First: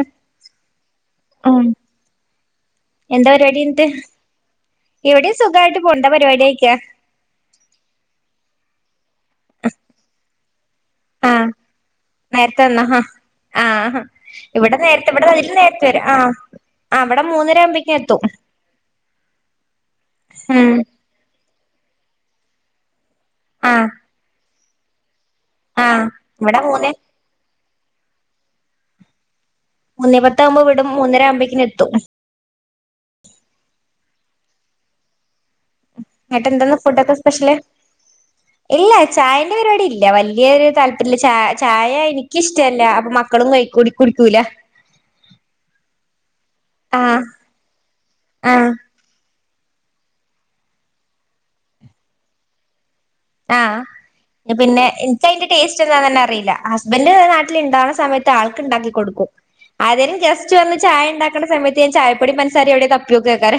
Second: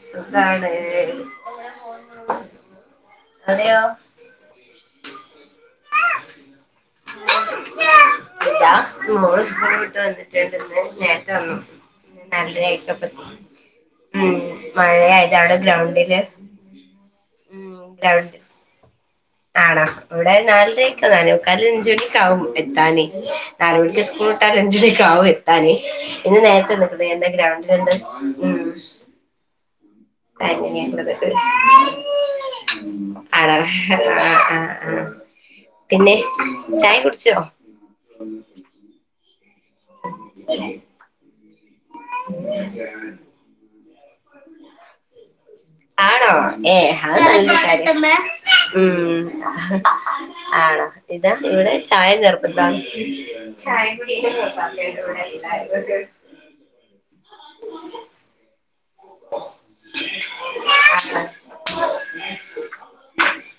സുഖാണ് ഉം അതെയോ എവിടെയും സുഖമായിട്ട് പോണ് എന്താ പരിപാടി ആയിക്കാ ഇല്ല മോള് സകൂള് വിട്ട് വന്നിട്ടേണ്ടന്ന് ഇന്ന് ആഹ് നൊരതൊവനു നേരത്തെ തന്നാഹാ ആഹ്ഹ ഉം ഇവിടെ നേരത്തെ ഇവിടെ മഴയായത് അതിൽ അവിടെ നേരത്തെ വരും ആ ഗ്രൗണ്ടില് അഹ് വിടെ മൂന്നര ഉം ആകുമ്പോക്ക എത്തും ഗ്രൗണ്ട് ആണോ ഇവിടെ ഉം നാലരക്ക ന്നാലേമുക്കാൽ അഞ്ച മണിക്കാവും എത്താന് നാല് ആഹ് മണിക്ക് സ്കൂൾ ഇട്ടാല് അഞ്ച മണിക്ക ആകും എത്താന് ആഹ് ഇന്ന് ഇവിടെ മൂന്നേ നേരത്തെക്ക എന്താ ഗ്രൗണ്ട് [unintelligible] മൂന്നേ അഹ് പത്താവുമ്പോ വിടും ങ്ങെനെള്ളത് മൂന്നര ഹ് ആവുമ്പേക്കിന് എത്തും [unintelligible] ആഹ് ആഹ് ആഹ് പിന്നെ എന്നിട്ട് എന്തെന്ന് ചായ ഫുഡൊക്കെ കുടിച്ചോ സ്പെഷ്യല് ഇല്ല ചായന്റെ പരിപാടി ഇല്ല വല്ല്യോരു താല്പര്യമില്ല ച ചായ നിക്കിഷ്ടല്ല അപ്പൊ മക്കളും കൈ കുട് കുടിക്കൂല ആണോ ഏഹ് ആഹ് അഹ് നല്ലകാര്യം ആഹ് ഉം ആണോ ഇതാ ഇവിടെ ചായ നിർഭന്താ ആഹ് പിന്നെ എനിക്ക് അയ്ന്റെ ടേസ്റ്റ് എന്താ എല്ലാരും തന്നെ അറിയില്ല ബന്റ് നാട്ടില്ണ്ടാവ്ണ സമയത്ത് ആൾക്കുണ്ടാക്കി കൊടുക്കും അതോലും ജസ്റ്റ് വന്ന് ചായ ഉണ്ടാക്കണ സമയത്ത് ഞാൻ ചായപ്പൊടി പൻസാരെ എവിടെ തപ്പിയോക്കയ്ക്കാര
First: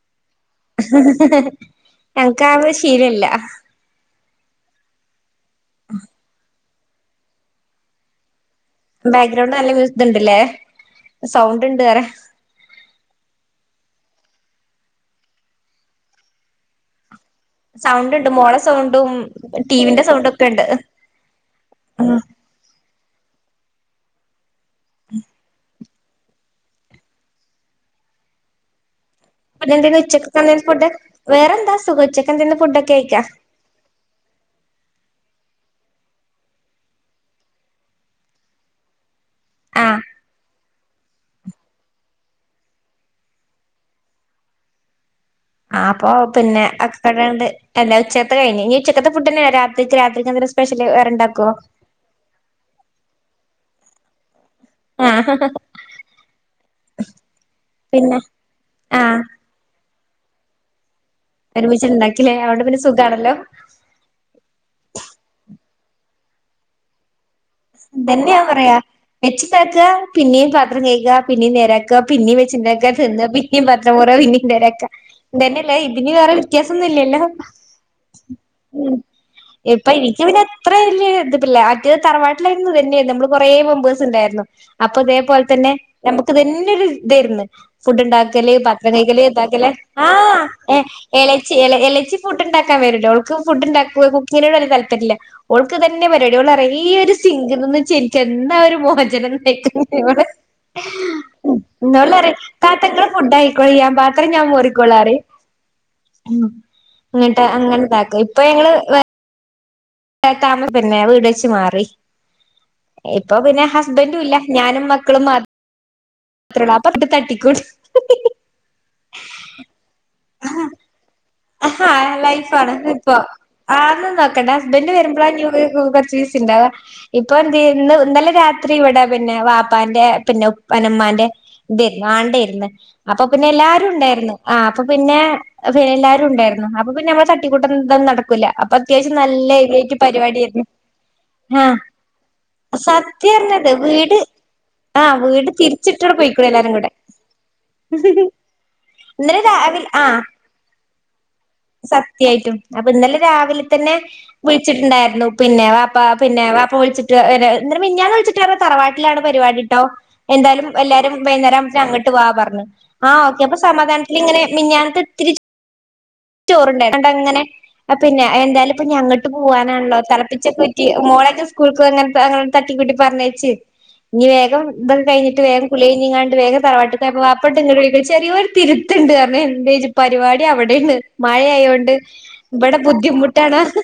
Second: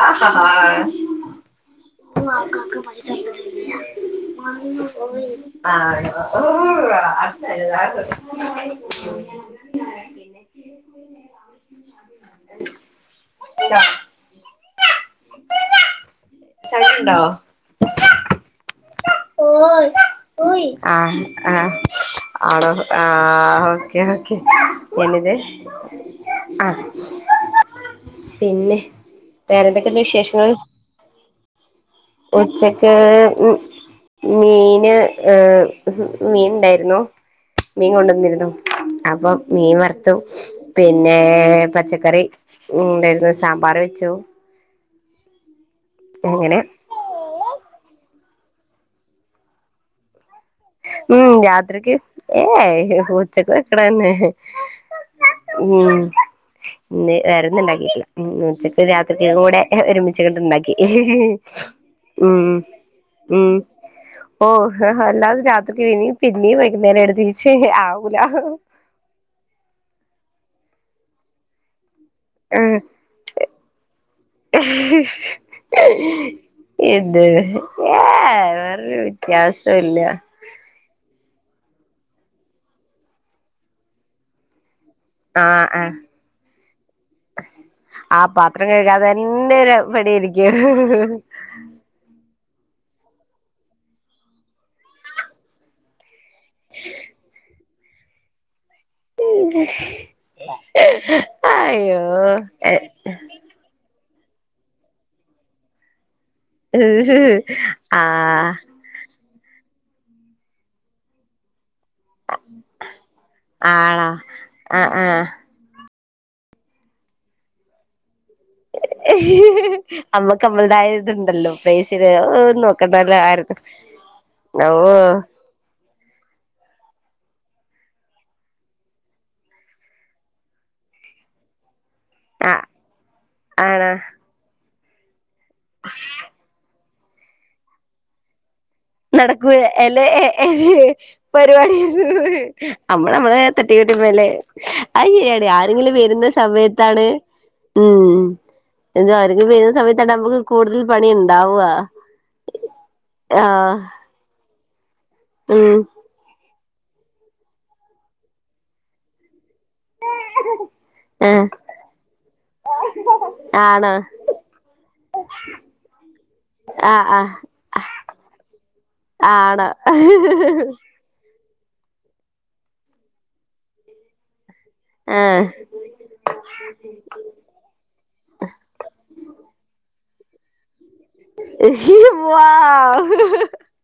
ആഹ് ഹ ആഹ് ഉ ഓ ആക്ക ആക്ക പയിസിക്കടില്ല ആഹ് ബാക്ക്ഗ്രൗണ്ട് നല്ല മ്യൂസിത്ണ്ട്ല്ലേ സൗണ്ട് ഉണ്ട്റെ [inaudible] സൗണ്ട്ണ്ടോ സൗണ്ട് ണ്ട് മോള സൗണ്ടും ടിവിന്റെ സൗണ്ടക്കെണ്ട് ആഹ് ആഹ് ആണോ ആഹ് ഓക്കെ ഓക്കെ പെണ്ണിന്റെ അഹ് പിന്നെ പിന്നെ എന്തേനു വേറെന്തൊക്കെണ്ട് ഉച്ചക്കത്തെ വിശേഷങ്ങള് എന്തേനു ഫുഡ് വേറെന്താ സുഖം എന്തേനു ഫുഡൊക്കെ ഉച്ചക്ക് കഴിക്കാ ഉം മീന് ഏഹ് മീൻണ്ടായിര്ന്നു മീൻ കൊണ്ടുന്നിരുന്നു അപ്പം മീൻ ആഹ് വറുത്തു പിന്നെ പച്ചക്കറി ഉണ്ടായിരുന്നു സാമ്പാർ വെച്ചു ആപ്പോ അങ്ങനെ പിന്നെ അക്സ്ഫറണ്ട് എല്ല ഉച്ചത്തെ കയിഞ് ഞ്ഞി ഉച്ചക്കത്തെ ഫുഡ്ന്നെയ രാത്രിക്ക് രാത്രിക്ക്ന്തെലുസ് ഉം രാത്രക്ക് ഏയ് ഉച്ചക് വെക്ക്ണേന്നെ ആഹ് ഉം ഇന്ന് വേറെന്നും ഉണ്ടാക്കിട്ടില്ല പിന്നെ ഉച്ചക്ക് ആഹ് രാത്രിതെന് കൂടെ എഹ് ഒരുമിച്ചച്ച് കണ്ട്ണ്ടാക്കി ഒരുമിച് ണ്ടാക്കില്ലേ അഓണ്ട് പിന്നെ സുഖണല്ലോ ഓഹ് അല്ലാത് രാത്രിക്ക് വിനി പിന്നി വൈകുന്നരം എടത്തി തന്നെയൻ പറയാ വെച്ച്ണ്ടാക്ക പിന്നെയും പാത്രം കൈക പിന്നെയും നേരാ ക്ക പിന്നിം ആ വെച്ചിണ്ടാക്കാ ത് ന്ന പിന്നിം ന് പത്രമോറ പിന്നിം നേരാക്ക തെന്നെല്ലേ ഇതിന് വേ വ്യത്യാസൊന്നുംല്ലല്ലോ ഇത് ഏ വേറൊരു ഇപ്പ വ്യത്യാസല്ല ഇനിക് പിന്നെ അത്ര വല്യ ഇതിപ്പല്ല അറ്റ തറവാട്ടിലായിരുന്നു തന്നെയ നമ്മള് കൊറേ മെമ്പേഴ്സ്ണ്ടായിരുന്നു അപ്പൊ ആ തേപോൽതന്നെ ആ നമുക്ക് തന്നെ ഒരു ഇതായിരുന്നു ആ ഫുഡ്ണ്ടാക്കല് പാത്രം പത്രം കഴുകാതെ കൈകല് തന്നെ താക്കല് ഒരു പണി എരിക്ക എളച്ചി ഇലച്ചി ഫുഡ്ണ്ടാക്കാൻ വരുല്ല ഓൾക്ക് ഫുഡ്ണ്ടാക്കു കുക്കിങ്ങിനോട് ഒരു താല്പര്യല്ല ഓൾക്ക് തന്നെ വര് വാ റ്യോ ളറിയു ഈ ഒര് സിംഗ് ന്ന്ന്ന് ചെൻക്ന്താ ഒരു മോ [unintelligible] ഇവള് അയ്യോ ങ്ങോട് പറ്യ താത്തങ്ങളെ ഫുഡായി കൊയ്യാം പത്രം ഞാൻ മോറിക്കോള്ളാറി ഉം ഇങ്ങ്ട്ട് ആ അങ്ങൻതാക്കും ഇപ്പൊ ഞങ്ങള് എഹ് താമ പിന്നെ വീട്ച്ച് മാറി. ഇപ്പൊ പിന്നെ ആണോ ഹസ്ബന്റുംല്ല ആ ഞാനും ആ മക്കളും മാ ത്രൊള്ളൂ അപ്പങ്ങ്ട് തട്ടിക്കൂട്ട് മ്മക്ക് മ്മളെതായ ഇത്ണ്ടല്ലോ? അഹാ ലൈഫാണ് ഇപ്പൊ ആന്നും നോക്കണ്ട ഓ ഹസ്ബന്ഡ് വരുമ്പളാഞ്ഞീ കൊറച്ചീസ് ഇണ്ടാവാ. ഇപ്പൊ എന്ത് ഇന്ന് ഇന്നലെ രാത്രി ഇവിടെ പിന്നെ വാപ്പാന്റെ പിന്നെ ഉപ്പന്റെമ്മാന്റെ ദേരുന്നു ആ ആണ്ടേര്ന്ന്. അപ്പൊ പിന്നെ ആണോ എല്ലാരുംണ്ടായിരുന്നു. ആ അപ്പൊ പിന്നെ പിന്നെ എല്ലാ രുണ്ടായിരുന്നു അപ്പൊ പിന്നെ നമ്മളെ തട്ടികൂട്ടലും തൊന്നും നടക്കൂല്ല. അപ്പോത്യാവശ്യം നടക്കൂ നല്ല ഹൈലൈറ്റ് അല്ലെ പരിവേടിയ്രുന്നു. പരിപാടി ആഹ് നമ്മള് നമ്മളെ സത്യാർഞ്ഞത് തട്ടിക്കൂട്ടി വീട് മേലെ അത് ആഹ് ശരിയാണ് വീട് ആരെങ്കിലും തിരിച്ചിട്ടട് വരുന്ന പൊയ്കുണു എല്ലാരും കൂടെ. എന്തോ ഇന്നലെ അവരൊക്കെ വരുന്ന രാവിലെ ആഹ് സമയത്താണമ്മക്ക് കൂടുതൽ പണി ഇണ്ടാവുക. സത്യായിട്ടും അപ്പൊ ഇന്നലെ രാവിലെതന്നെ വിളിച്ചിട്ടുണ്ടായിരുന്നു പിന്നെ ഉം വാ പ്പ പിന്നെ വാപ്പ വിളിച്ചിട്ട് വരാ ന്നിട്ട് മിഞ്ഞാന്ന് വിളിച്ചിട്ടർഞ്ഞു തറവാട്ടിലാണ് പരിവാടിട്ടോ എന്തായാലും എല്ലാരും ആഹ് വൈന്നേരാവുംബത്തിന് അങ്ട്ട് വാ പറഞ്ഞു. ആഹ് ഓക്കെ അപ്പോ ആണോ സമാധാനത്തിലിങ്ങനെ മിഞ്ഞാന്നത്തെത്തിരി ചോറ്ണ്ടായിന്നു. ആഹ് അണ്ടങ്ങനെ ആഹ് പിന്നെ എന്തായാലും ഇപ്പഞ്ഞി അങ്ങ്ട്ട് ആഹ് പോവാനാണല്ലോ തളപ്പിച്ചൊക്കൂറ്റി മോളെക്കെ സ്കൂൾക്കങ്ങത്തെ അങ്ങനെ തട്ടിക്കൂട്ടി പറഞ്ഞയച്ച് ഇനി വേഗം ഇതങ്ങ്ട് കയ്ഞ്ഞിട്ട് ആണോ വേഗം കുളിയ്ഞ്ഞങ്ങാണ്ട് വേഗം തറവാട്ടിക്കോവാ ഇപ്പണ്ട്ങ്ങിട് വിളിക്കുണു ചെറിയോരു തിരുത്ത്ണ്ട്ർഞ്ഞു. എന്തേച്ചു പരിവാടി അവ്ടേണ് മഴയായോണ്ട് ആഹ് ഇവിടെ വാവ് ബുദ്ധിമുട്ടാണർഞ്ഞു.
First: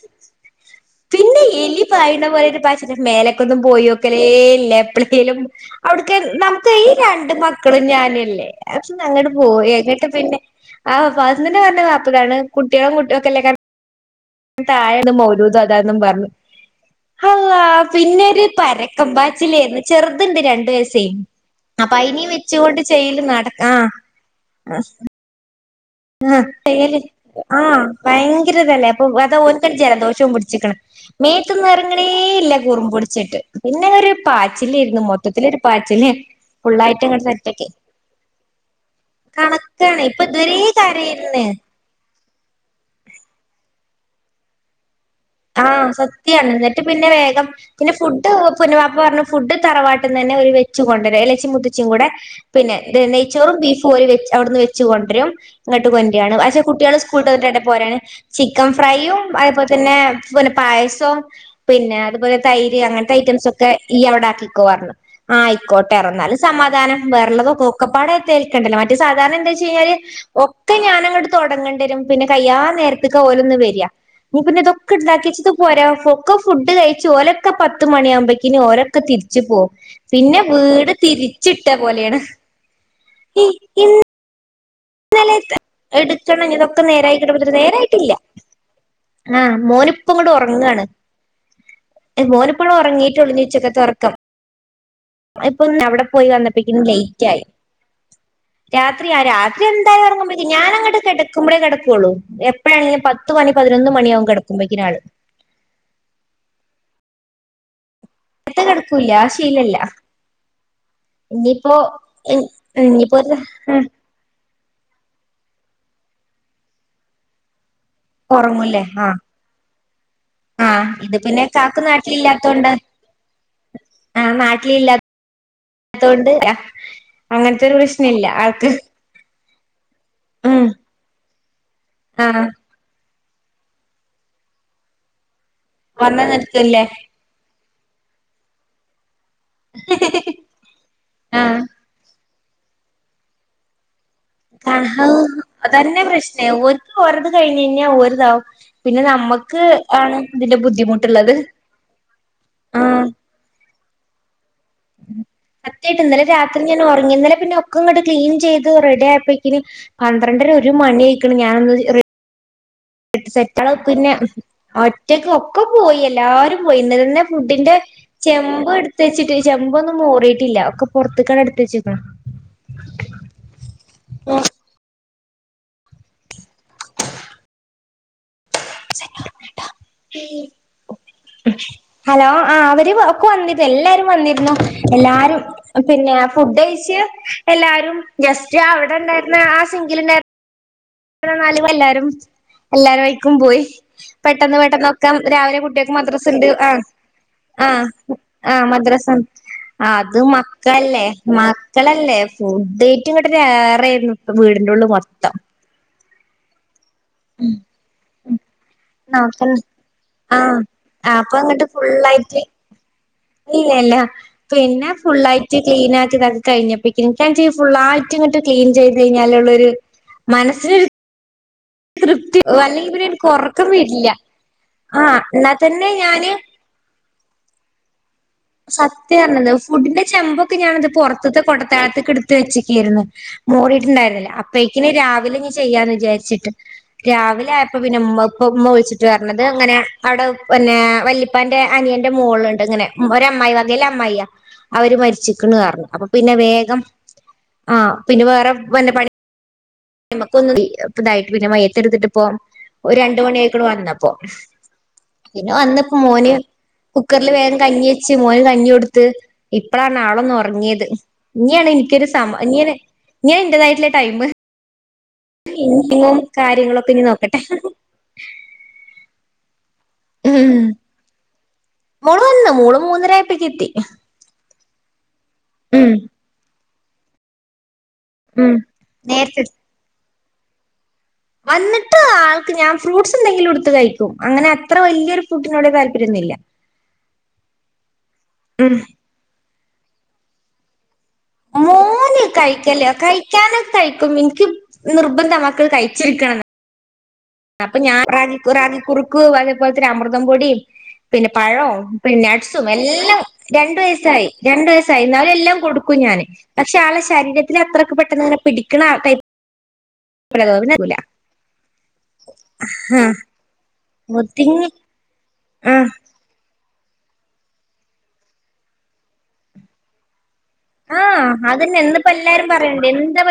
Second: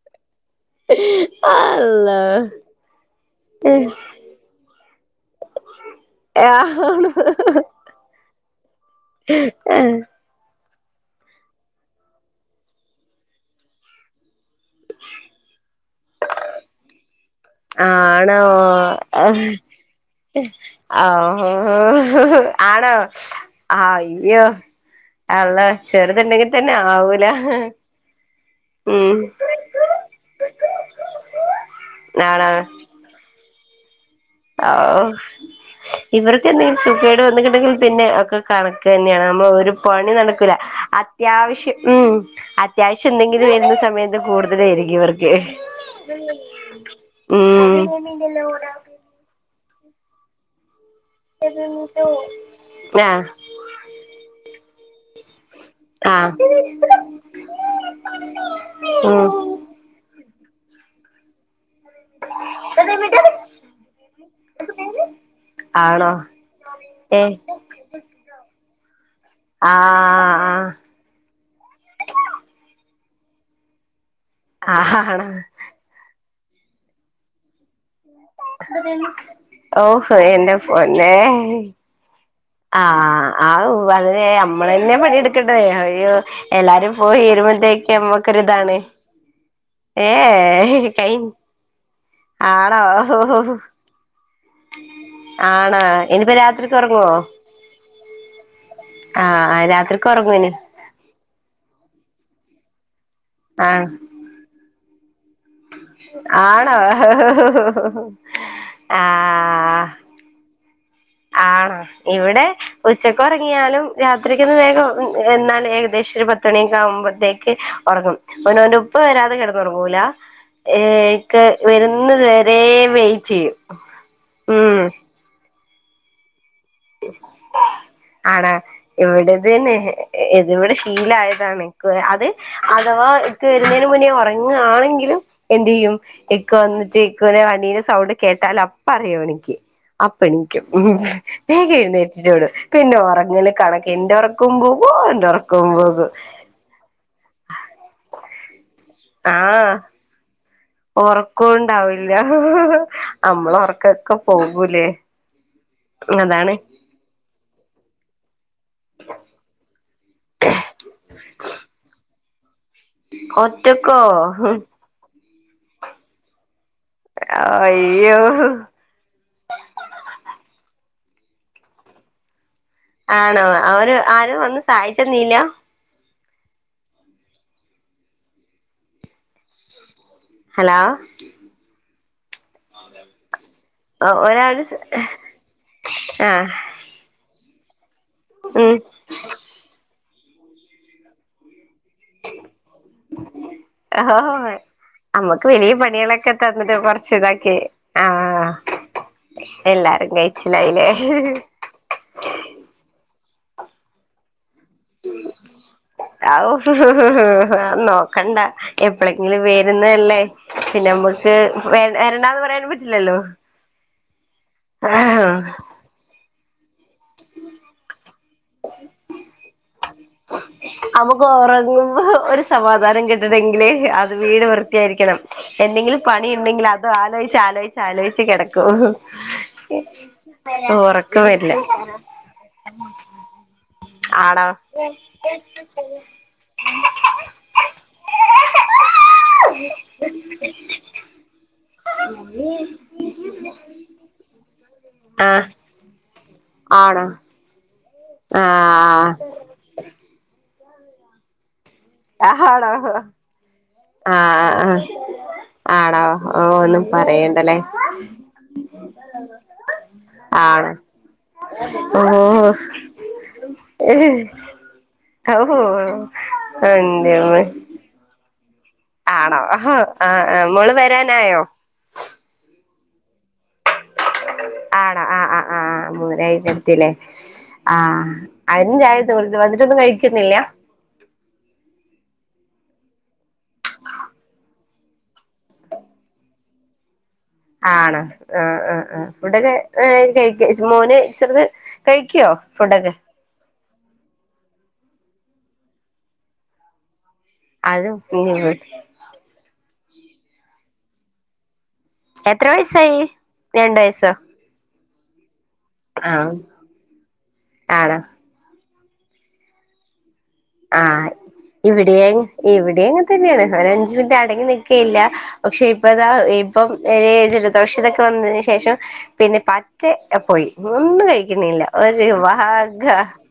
പിന്നെ എലി അള്ളാ പായിണമാരി ഒരു പാച്ല മേലക്കൊന്നും പോയോക്കലേല്ല എപ്പളേലും അവിട്ക്ക നമുക്ക് ഈ ആണോ രണ്ട് മക്കളും ഞാനോല്ലേ? ന്നങ്ങിട് പോയി. ഇങ്ങ്ട്ട് പിന്നെ ആ വന്നിട്ട് പറഞ്ഞത് വപ്പതാണ് കുട്ടികളും കുട്ടി ഒക്കെല്ലേ താഴേര്ന്ന് മൗലൂതോതാന്നും പർഞ്ഞു. ആണോ? പാച്ചിലായിരുന്നു ചെറുതുണ്ട് രണ്ട് വയസ്സേ അപ്പൊ അയിനേം ആഹ് വെച്ചുകൊണ്ട് ആണോ? ചെയ്യല് നട ആ അയ്യോ ആ അള്ളോ ചെറുത്ണ്ടെങ്കി ആഹ് തന്നെ തയ്യല് ആവൂല. ആഹ് ഭയങ്കരതല്ലേ അപ്പൊ ഉം അത് ഓൻക്കൊരു ജലദോഷോം പുടിച്ചിക്ക്ണ്. മേത്ത്ന്നെറങ്ങ്ണേ ഇല്ല കുറുമ്പുടിച്ചിട്ട്. ഔ പാച്ചില് ഇവർക്കെന്തെലും ഫുള്ളായിട്ട് സൂക്കേട് അങ്ങട്ട് സെറ്റാക്കി വന്നിട്ടുണ്ടെങ്കി പിന്നെ ഒക്കെ കണക്ക് തന്നെയാണ് നമ്മളെ ഒരു കണക്കാണ് പണി ഇപ്പൊ നടക്കൂല. ഇതുവരേ കരയാരുന്ന് അത്യാവശ്യം ഉം അത്യാവശ്യം എന്തെങ്കിലും വരുന്ന സമയത്ത് കൂടുതലായിരിക്കുംവർക്ക്. ആഹ് സത്യാണ് ന്നിട്ട് പിന്നെ വേഗം ഉം പിന്നെ ഫുഡ് പിന്നെവാപ്പറഞ്ഞു ഫുഡ് തറവാട്ട്ന്നാന്നെ ഓല് വെ വെച്ച് കൊണ്ടരാ. എളേച്ചിം മൂത്തച്ചീ കൂടെ പിന്നെ ത് ആഹ് നെയ്ച്ചോറും ബീഫും ഓല് വെച്ച് അവ്ട്ന്ന് വെ ച്ച് കൊണ്ടരും. ഇങ്ങട്ട് ആഹ് കൊണ്ട്രാണ് പക്ഷെ കുട്ടിയേള് സ്കൂൾട്ട്വന്നിട്ട് വാണ്ടേ പോരാന്. ചിക്കൻ ഫ്രൈയും ഉം അതേപോ ൽതന്നേ പിന്നെ പായസോം പിന്നെ അതുപോലെ തൈര് അങ്ങൻത്തെ ഐറ്റംസൊക്കെ ഇയ്യവടെ ആക്കിക്കോർഞ്ഞു. ആ ആയിക്കോട്ടെർഞ്ഞു. ആണോ ഇന്നാലും സമാധാനം ഏഹ് വേറള്ളതൊക്കോല് ഒക്കപ്പാടായ് ട്ട് ഏൽക്കണ്ടല്ലോ മറ്റേത് സാധാരണ എന്തേയ്ച്ചയ്ഞ്ഞാല് ആഹ് ഒക്കെ ഞാനങ്ങ്ട് തൊടങ്ങേണ്ടരും പിന്നെ കയ്യാനേരത്ത്ക്കാ ഓലൊന്ന് വര. ഞ്ഞീ പിന്നെ ഇതൊ ആഹ് ആണോ ക്കോരോ ഒക്കെ ഫുഡ് കഴിച്ച് ഓലൊക്കെ പത്ത് മണിയാവുമ്പേ ക്കിന് ഓരൊക്കെ തിരിച്ചു പോവും. ഓഹ് പിന്നെ എന്റെ വീട് തിരിച്ചിട്ട പോലേണ്. ആ ആഹ് അത് വളരെ നമ്മളന്നെ പണിയെടുക്കണ്ടതേ അയ്യോ എടുക്കണം ഇതൊക്കെ എല്ലാരും നേരായി പോയി കിട്ടുമ്പോ വരുമ്പത്തേക്കേ നേരായിട്ടില്ല നമ്മക്കൊരുതാണെ. ആഹ് ഏ മോനിപ്പ കൈ മോനെപ്പോഴും ആണോ ഉറങ്ങീട്ട് ഒളിഞ്ഞ ഉച്ചക്ക തുറക്കം ഇപ്പൊ ആണോ അവിടെ പോയി ഇനിപ്പോ രാത്രിക്ക് വന്നപ്പിക്കും ഉറങ്ങുവോ ലേറ്റ് ആയി രാത്രിയാ ആ രാത്രി എന്തായ രാത്രിക്ക് ഇറങ്ങുമ്പോ ഉറങ്ങുന് ഞാാന അങ്ങോട്ട് കിടക്കുമ്പോഴേ കിടക്കുവുള്ളു എപ്പോഴണെങ്ക പത്ത് മണി ആ പതിനൊ മണിയാകും കിടക്ക്പോഴക്കാള് ആണോ ഇ ആ കിക്കൂല ശീലല്ല ഇനിയിപ്പോ ആണോ ഇവിടെ ഇനിയിപ്പോ ഉച്ചക്ക് ഒരു ഉറങ്ങിയാലും രാത് ഒത്തിരിക്കുന്ന വേഗം എന്നാൽ ഏകദേശം ഒരു പത്ത് മണിയൊക്കെ ആവുമ്പോഴത്തേക്ക് ഉറങ്ങും ഓന്റെ ഉറങ്ങൂല്ലേ ഉപ്പ ആ വരാതെ കിടന്നുറങ്ങൂല ആഹ് ഇത് ഏക്ക പിന്നെ കാക്കു വരുന്നത് വരെ നാട്ടിലില്ലാത്തോണ്ട് വെയ്റ്റ് ചെയ്യും ആഹ് നാട്ടില ഉം ഇല്ലാത്തല്ലാത്തൊണ്ട് അങ്ങനത്തെരു പ്രശ്ന ഇല്ല ആൾക്ക് ഇവിടതന്നെ ഉം ഇത്വ്ടെ ശീലായതാണ് എന്ക്ക അത് ആഹ് അഥവാ വരുന്നതിന് മുന്നേ ഉറങ്ങുകയാണെങ്കിലും എന് ചെയ്യും വന്ന് എക്കെ നിൽക്കല്ലേ വന്നിട്ട് വണ്ടീ സൗണ്ട് കേട്ടാൽ അപ്പ അറിയോ എനിക്ക് അപ്പ എനിക്കും ആഹ് റ്റിട്ടോട പിന്നെ ഉറങ്ങില് കണക്ക് എൻന്റെ ഉറക്കം പോകോ എന്റെറ ഉറക്കം പോകും വെറത് കഴിഞ്ഞ് കഴിഞ്ഞാൽ വറുതാവും പിന്നെ നമ്മുക്ക് ആഹ് ഇതിന്റെ ബുധി ഉറക്കംണ്ടാവില്ല ആഹ് നമ്മള ഉറക്കൊക്കെ പോകൂലേ സത്യായിട്ട് ഇന്നലെ അതാണ് രാത്രി ഞാൻ ഉറങ്ങി ഇന്നലെ പിന്നെ ഒക്കെ ഇങ്ങോട്ട് ക്ലീൻ ചെയ്ത് റെഡി ആപ്പോക്കിന് പന്ത്രണ്ടര ഒരു മണി ആയിക്കണ് ഞാനൊന്ന് സെറ്റൾ ഒറ്റക്കോ പിന്നെ ഒറ്റക്ക് ഒക്കെ പോയി എല്ലാരും പോയി ഇന്നല തന്നെ ഫുഡിന്റെ അയ്യോ ചെമ്പ് എടു തെച്ചിട്ട് ചെമ്പൊന്നും മോറിയിട്ടില്ല ഒക്കെ പുറത്ത് കണ എടുത്ത് വച്ചക്കണം ആണോ അവര് ആരും വന്ന് സഹായിച്ചനീല ഹലോ ഹലോ ആഹ് അവര് വന്നി എല്ലാരും വന്നിരുന്നു ഒരാള് എല്ലാരും പിന്നെ ആഹ് ഫുഡ് കഴിച്ച് എല്ലാരും ജസ്റ്റ് ഉം അവിടെ ഉണ്ടായിരുന്ന ആഹ് സിങ്കിൽ ഉണ്ടായിരുന്നാലും എല്ലാവരും എല്ലാരും വഴക്കും പോയി ഓഹ് പെട്ടെന്ന് പെട്ടെന്ന് ഒക്കാം അമ്മക്ക് രാവിലെ വലിയ കുട്ടിയൊക്ക പണികളൊക്കെ മദ്രസുണ്ട് തന്നിട്ട് ആഹ് കൊറച്ച് ഇതാക്കി ആഹ് ആഹ് മദ്രാസ എല്ലാരും അത് കഴിച്ചിലായില്ലേ മക്കല്ലേ മക്കളല്ലേ ഫുഡ് ഏറ്റവും കൂട്ട വേറെ വീടിന്റെറെ ഉള്ളിൽ മൊത്തം നോക്കണ്ട എപ്പഴെങ്കിലും നോക്കന്നെ വേരുന്നതല്ലേ ആഹ് പിന്നെ അപ്പൊ നമ്മുക്ക് വ വരണ്ടാന്ന് പറയാനും പറ്റില്ലല്ലോ ഇനല്ല പിന്നെ ആഹ് ഫുള്ളായിട്ട് ക്ലീൻ ആയിട്ട് ഇതാക്കി കഴിഞ്ഞപ്പ [unintelligible] ഫുള്ള ആയിട്ട് ഇങ്ങോട്ട് ക്ലീൻ ചെയ്ത് കഴിഞ്ഞാള്ളുരു മനസൊ നമുക്ക് ഉറങ്ങുമ്പോ ഒരു സമാധാനം പിന്നെ എനിക്ക് ഉറക്കം കിട്ടണെങ്കിലേ വരില്ല അത് വീട് വൃത്തിയായിരിക്കണം ആഹ് എന്നാ തന്നെ എന്തെങ്കിലും പണി ഞാന് ഉണ്ടെങ്കിൽ അത് ആലോചിച്ച് ആലോചിച്ച് ആലോചിച്ച് കിടക്കും സത്യ പറഞ്ഞത് ഫുഡിന്റെ ചെമ്പൊക്കെ ഞാനിത് ഉറക്കം പുറത്ത്ത്തെ വരില്ല കൊട്ടത്തഴത്തേക്ക് എടുത്ത് വെച്ചക്കായിരുന്നു മോറിയിട്ടുണ്ടായിരുന്നില്ല ആണോ അപ്പേയേക്കിനീ രാവിലെ ഇനി ചെയ്യാന്ന് വിചാരിച്ചിട്ട് രാവിലെ ആയപ്പോ പിന്നെ ഉമ്മപ്പ ഉമ്മ വിളിച്ചിട്ട് വരണത് അങ്ങനെ അവിടെ പിന്നെ വ അപ്പം എൻ്റെനിയൻ്റെ മോളുണ്ട് ഇങ്ങനെ ഒരമ്മായി അകേല അമ്മായിയ അവര് ആഹ് മരിച്ചിക്കുന്നു പറഞ്ഞു അപ്പൊ പിന്നെ വേഗം ആണോ ആഹ് പിന്നെ വേറെ വ പണി ആഹ് നമക്കൊന്ന് ഇ ഇതായിട്ട് പിന്നെ മയ്യത്തെടുത്തിട്ട ഇപ്പപ്പോ ആണോ ഒരു രണ്ട് മണിയ ആക്കൂടെ വന്ന ആഹ് ആഹ് പിന്നെ വന്നപ്പോ ആണോ മോന് ഓ ഒന്നും കുക്കറില് വേഗം പറയണ്ടല്ലേ കഞ്ഞി വെച്ച് മോന് കഞ്ഞി കൊടുത്ത് ഇപ്പഴാണ് ആളൊന്ന ആണോ ഉറങ്ങിയത് ഇനാണ് ഓ എനിക്കരു സമ ഇങ്ങെ ഇങ്ങൻെതായിട്ടുള്ള ടൈമ് ഓ ഇങ്ങും കാര്യങ്ങളൊക്കെ ഇനി നോക്കട്ടെ എന്റമ്മേ ആണോ ആഹ് ആഹ് ഉം മോള് വരാനായോ മോള് വന്ന് മോള് മൂന്നരയപ്പത്തേക്ക് എത്തി ആടോ ആഹ് ആഹ്ആഹ് ഉം മൂന്നായിരത്തില്ലേ ആഹ ഉം അതിചായ മോള് നേരത്തെ വന്നിട്ടൊന്നും കഴിക്കുന്നില്ല വന്നിട്ട് ആൾക്ക് ഞാൻ ഫ്രൂട്ട്സ് എന്തങ്കിലും എടുത്ത് കഴിക്കും അങ്ങനെ അത്ര വലിയൊരു ഫുഡിനോട് താല്പര്യംന്നില്ല ആണോ ആഹ് ഉം ആഹ് ആഹ് ഫുഡൊക്കെ കഴി മോന് ചെറുത് കഴിക്കുവോ ഫുഡൊക്കെ കിക്കാനൊക്കെ കഴിക്കും എനിക്ക് നിർബന്ധംമാ മക്കൾ കഴിച്ചിരിക്കണം അപ്പൊ അത് ഞാൻ റാഗി റാഗിക്കുറുക്ക് അതേപോലെ തന്നെ അമൃതം പൊടി പിന്നെ പഴം എത്ര പിന്നട്‌സും വയസായി എല്ലാം രണ്ട് വയസ്സായി രണ്ടു ദിവസ ആയി എന്നാലും എല്ലാം കൊടുക്കും ഞാാന് ആഹ് പക്ഷെ ആളെ ശരീരത്തിൽ അത്രക്ക് ആണോ പെട്ടെന്ന്ങ്ങനെ പിടിക്കണാ ആടൈ [unintelligible] ആഹ് ഇവിടെ ഇവിടെ അങ്ങെ തന്നെയാണ് ഒര അഞ്ച്മിനിറ്റ് അടങ്ങി ഒതുങ്ങി നിക്കയില്ല പക്ഷെ ആ ഇപ്പതാ ഇപ്പം ഏ ജലദോഷതൊക്കെ വന്നതിന് ശേഷം പിന്നെ പറ്റ പോയി ഒന്നും ആഹ് കഴിക്കണില്ല അതന്നെ ഒരു ഇന്നിപ്പോ എല്ലാരും വാഗ പറയണ്ട് എന്താ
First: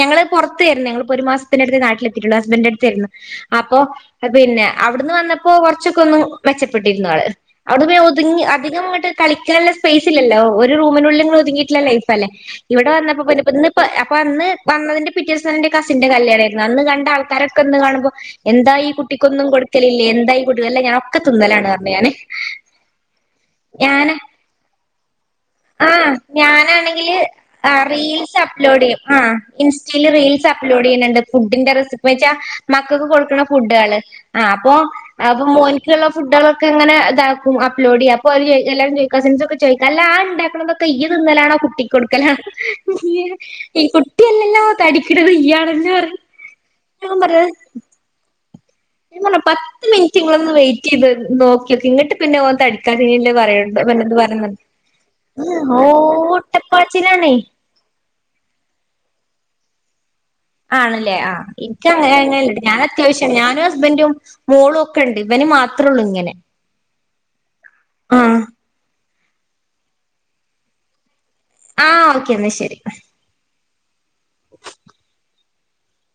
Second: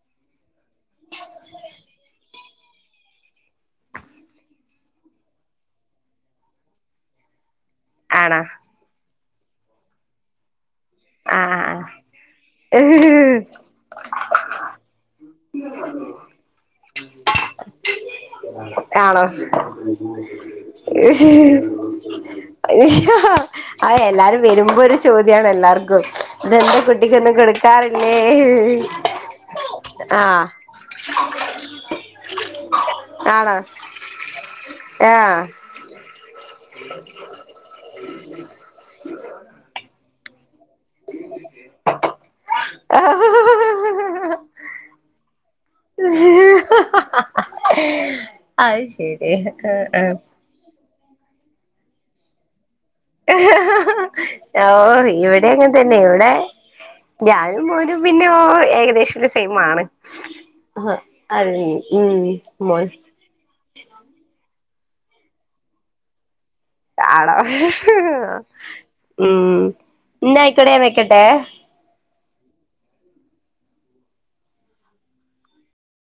ഞങ്ങള് പുറത്തേരുന്നു ഞങ്ങളിപ്പോ ഒരു മാസത്തിൻ്റെടുത്ത് നാട്ടിലെത്തിയിട്ടുള്ളൂ ഹസ്ബൻഡിൻ്റെടുത്തേരുന്നു അപ്പൊ പിന്നെ അവിടുന്ന് വന്നപ്പോ കുറച്ചൊക്കെ ഒന്നും മെച്ചപ്പെട്ടിരുന്നു ആള് അവിടെ പിന്നെ ഒതുങ്ങി ആണോ അധികംങ്ങട്ട് കളിക്കാനുള്ള സ്പേസ് ഇല്ലോ ഒരു റൂമിനുള്ളിൽ ഒതുങ്ങിട്ട് നല്ല ആഹ് വലിപ്പല്ലേഇവിടെ വന്ന പ്പോ ഇന്ന് പോഅന്ന് വന്നതിൻ്റെ പിറ്റേസം ഇൻ്റെകസിന്റെ കല്യാണ ആയിരുന്നു അന്ന് കണ്ട ആൾക്കാരൊക്കെ ഇന്ന് കാണുമ്പോ എന്താ ഈ ആണോ കുട്ടിക്കൊന്നും കൊടു ലില്ലേ എന്താകുട്ടിഞാനൊക്കെ തിന്നലാണ് പറഞ്ഞ ഞാ ആ എല്ലാരും വരുമ്പോ ഒരു ചോദ്യ ാണ് ആ എല്ലാർക്കും ഇതെന്താ ഞാനാണെങ്കില് കുട്ടിിക്കൊന്നും കൊടുക്കാറില്ലേ ആഹ് ഇൻസ്റ്റയിൽ ആഹ് റീൽസ് അപ്ലോഡ് ചെയ്യുന്നുണ്ട് ഫുഡിന്റെ റെസിപ്പിന്ന് വെച്ചാൽ മക്കൾക്ക് കൊടുക്കുന്ന ആണോ ഫുഡുകള് ആഹ് അപ്പൊ ആഹ് അകും മോൻ ുള്ള ഫുഡുകളൊക്കെങ്ങനെ ഇതാക്കും അപ്ലോഡ് ചെയ്യ അപ്പോ എല്ലാവ കസിൻസ് ഒക്കെ ചോദിക്ക അല്ല ആ ഉണ്ടാക്കണെ യ്യ്തിന്നലാണോ കുട്ടി കൊടുക്കലാണോന്ന് ഈ കുട്ടിയല്ലെല്ലാ തടിക്ക്ണത് ഇയാളല്ല ഞൻ പറത് ആയ് ങ്ങോ പത്ത് മിനിറ്റ് ഇങ്ങള ഒന്ന് വെയിറ്റീത് നോക്കിയോക്കെ ഇങ്ങിട്ട് പിന്നെ ഓന് തട് [unintelligible] പറയണ്ട പിന്നെന്ത് പറയ ആഹ് ഓ ഇവിടെ അങ്ങനെ ഒട്ടപ്പാച്ചലാണേ ഇപ്പ പിന്നെ ഓഏകദേശം സൈ മാണ് ആണല്ലേ ആ ഇനി ക്കങ്ങനണ്ട് ഞാൻ മോൻ അത്യാവശ്യം ഞാനും ഹസ്ബന്റും മോളും ഒക്കെ ഉണ്ട് ഇവന് മാത്രേള്ളു ഇങ്ങനെ താട ആഹ് ഉം ഇന്നാ അയിക്കോട്ടേ വെക്കട്ടെ ആഹ് ഓക്കെ ന്നാ ശെരി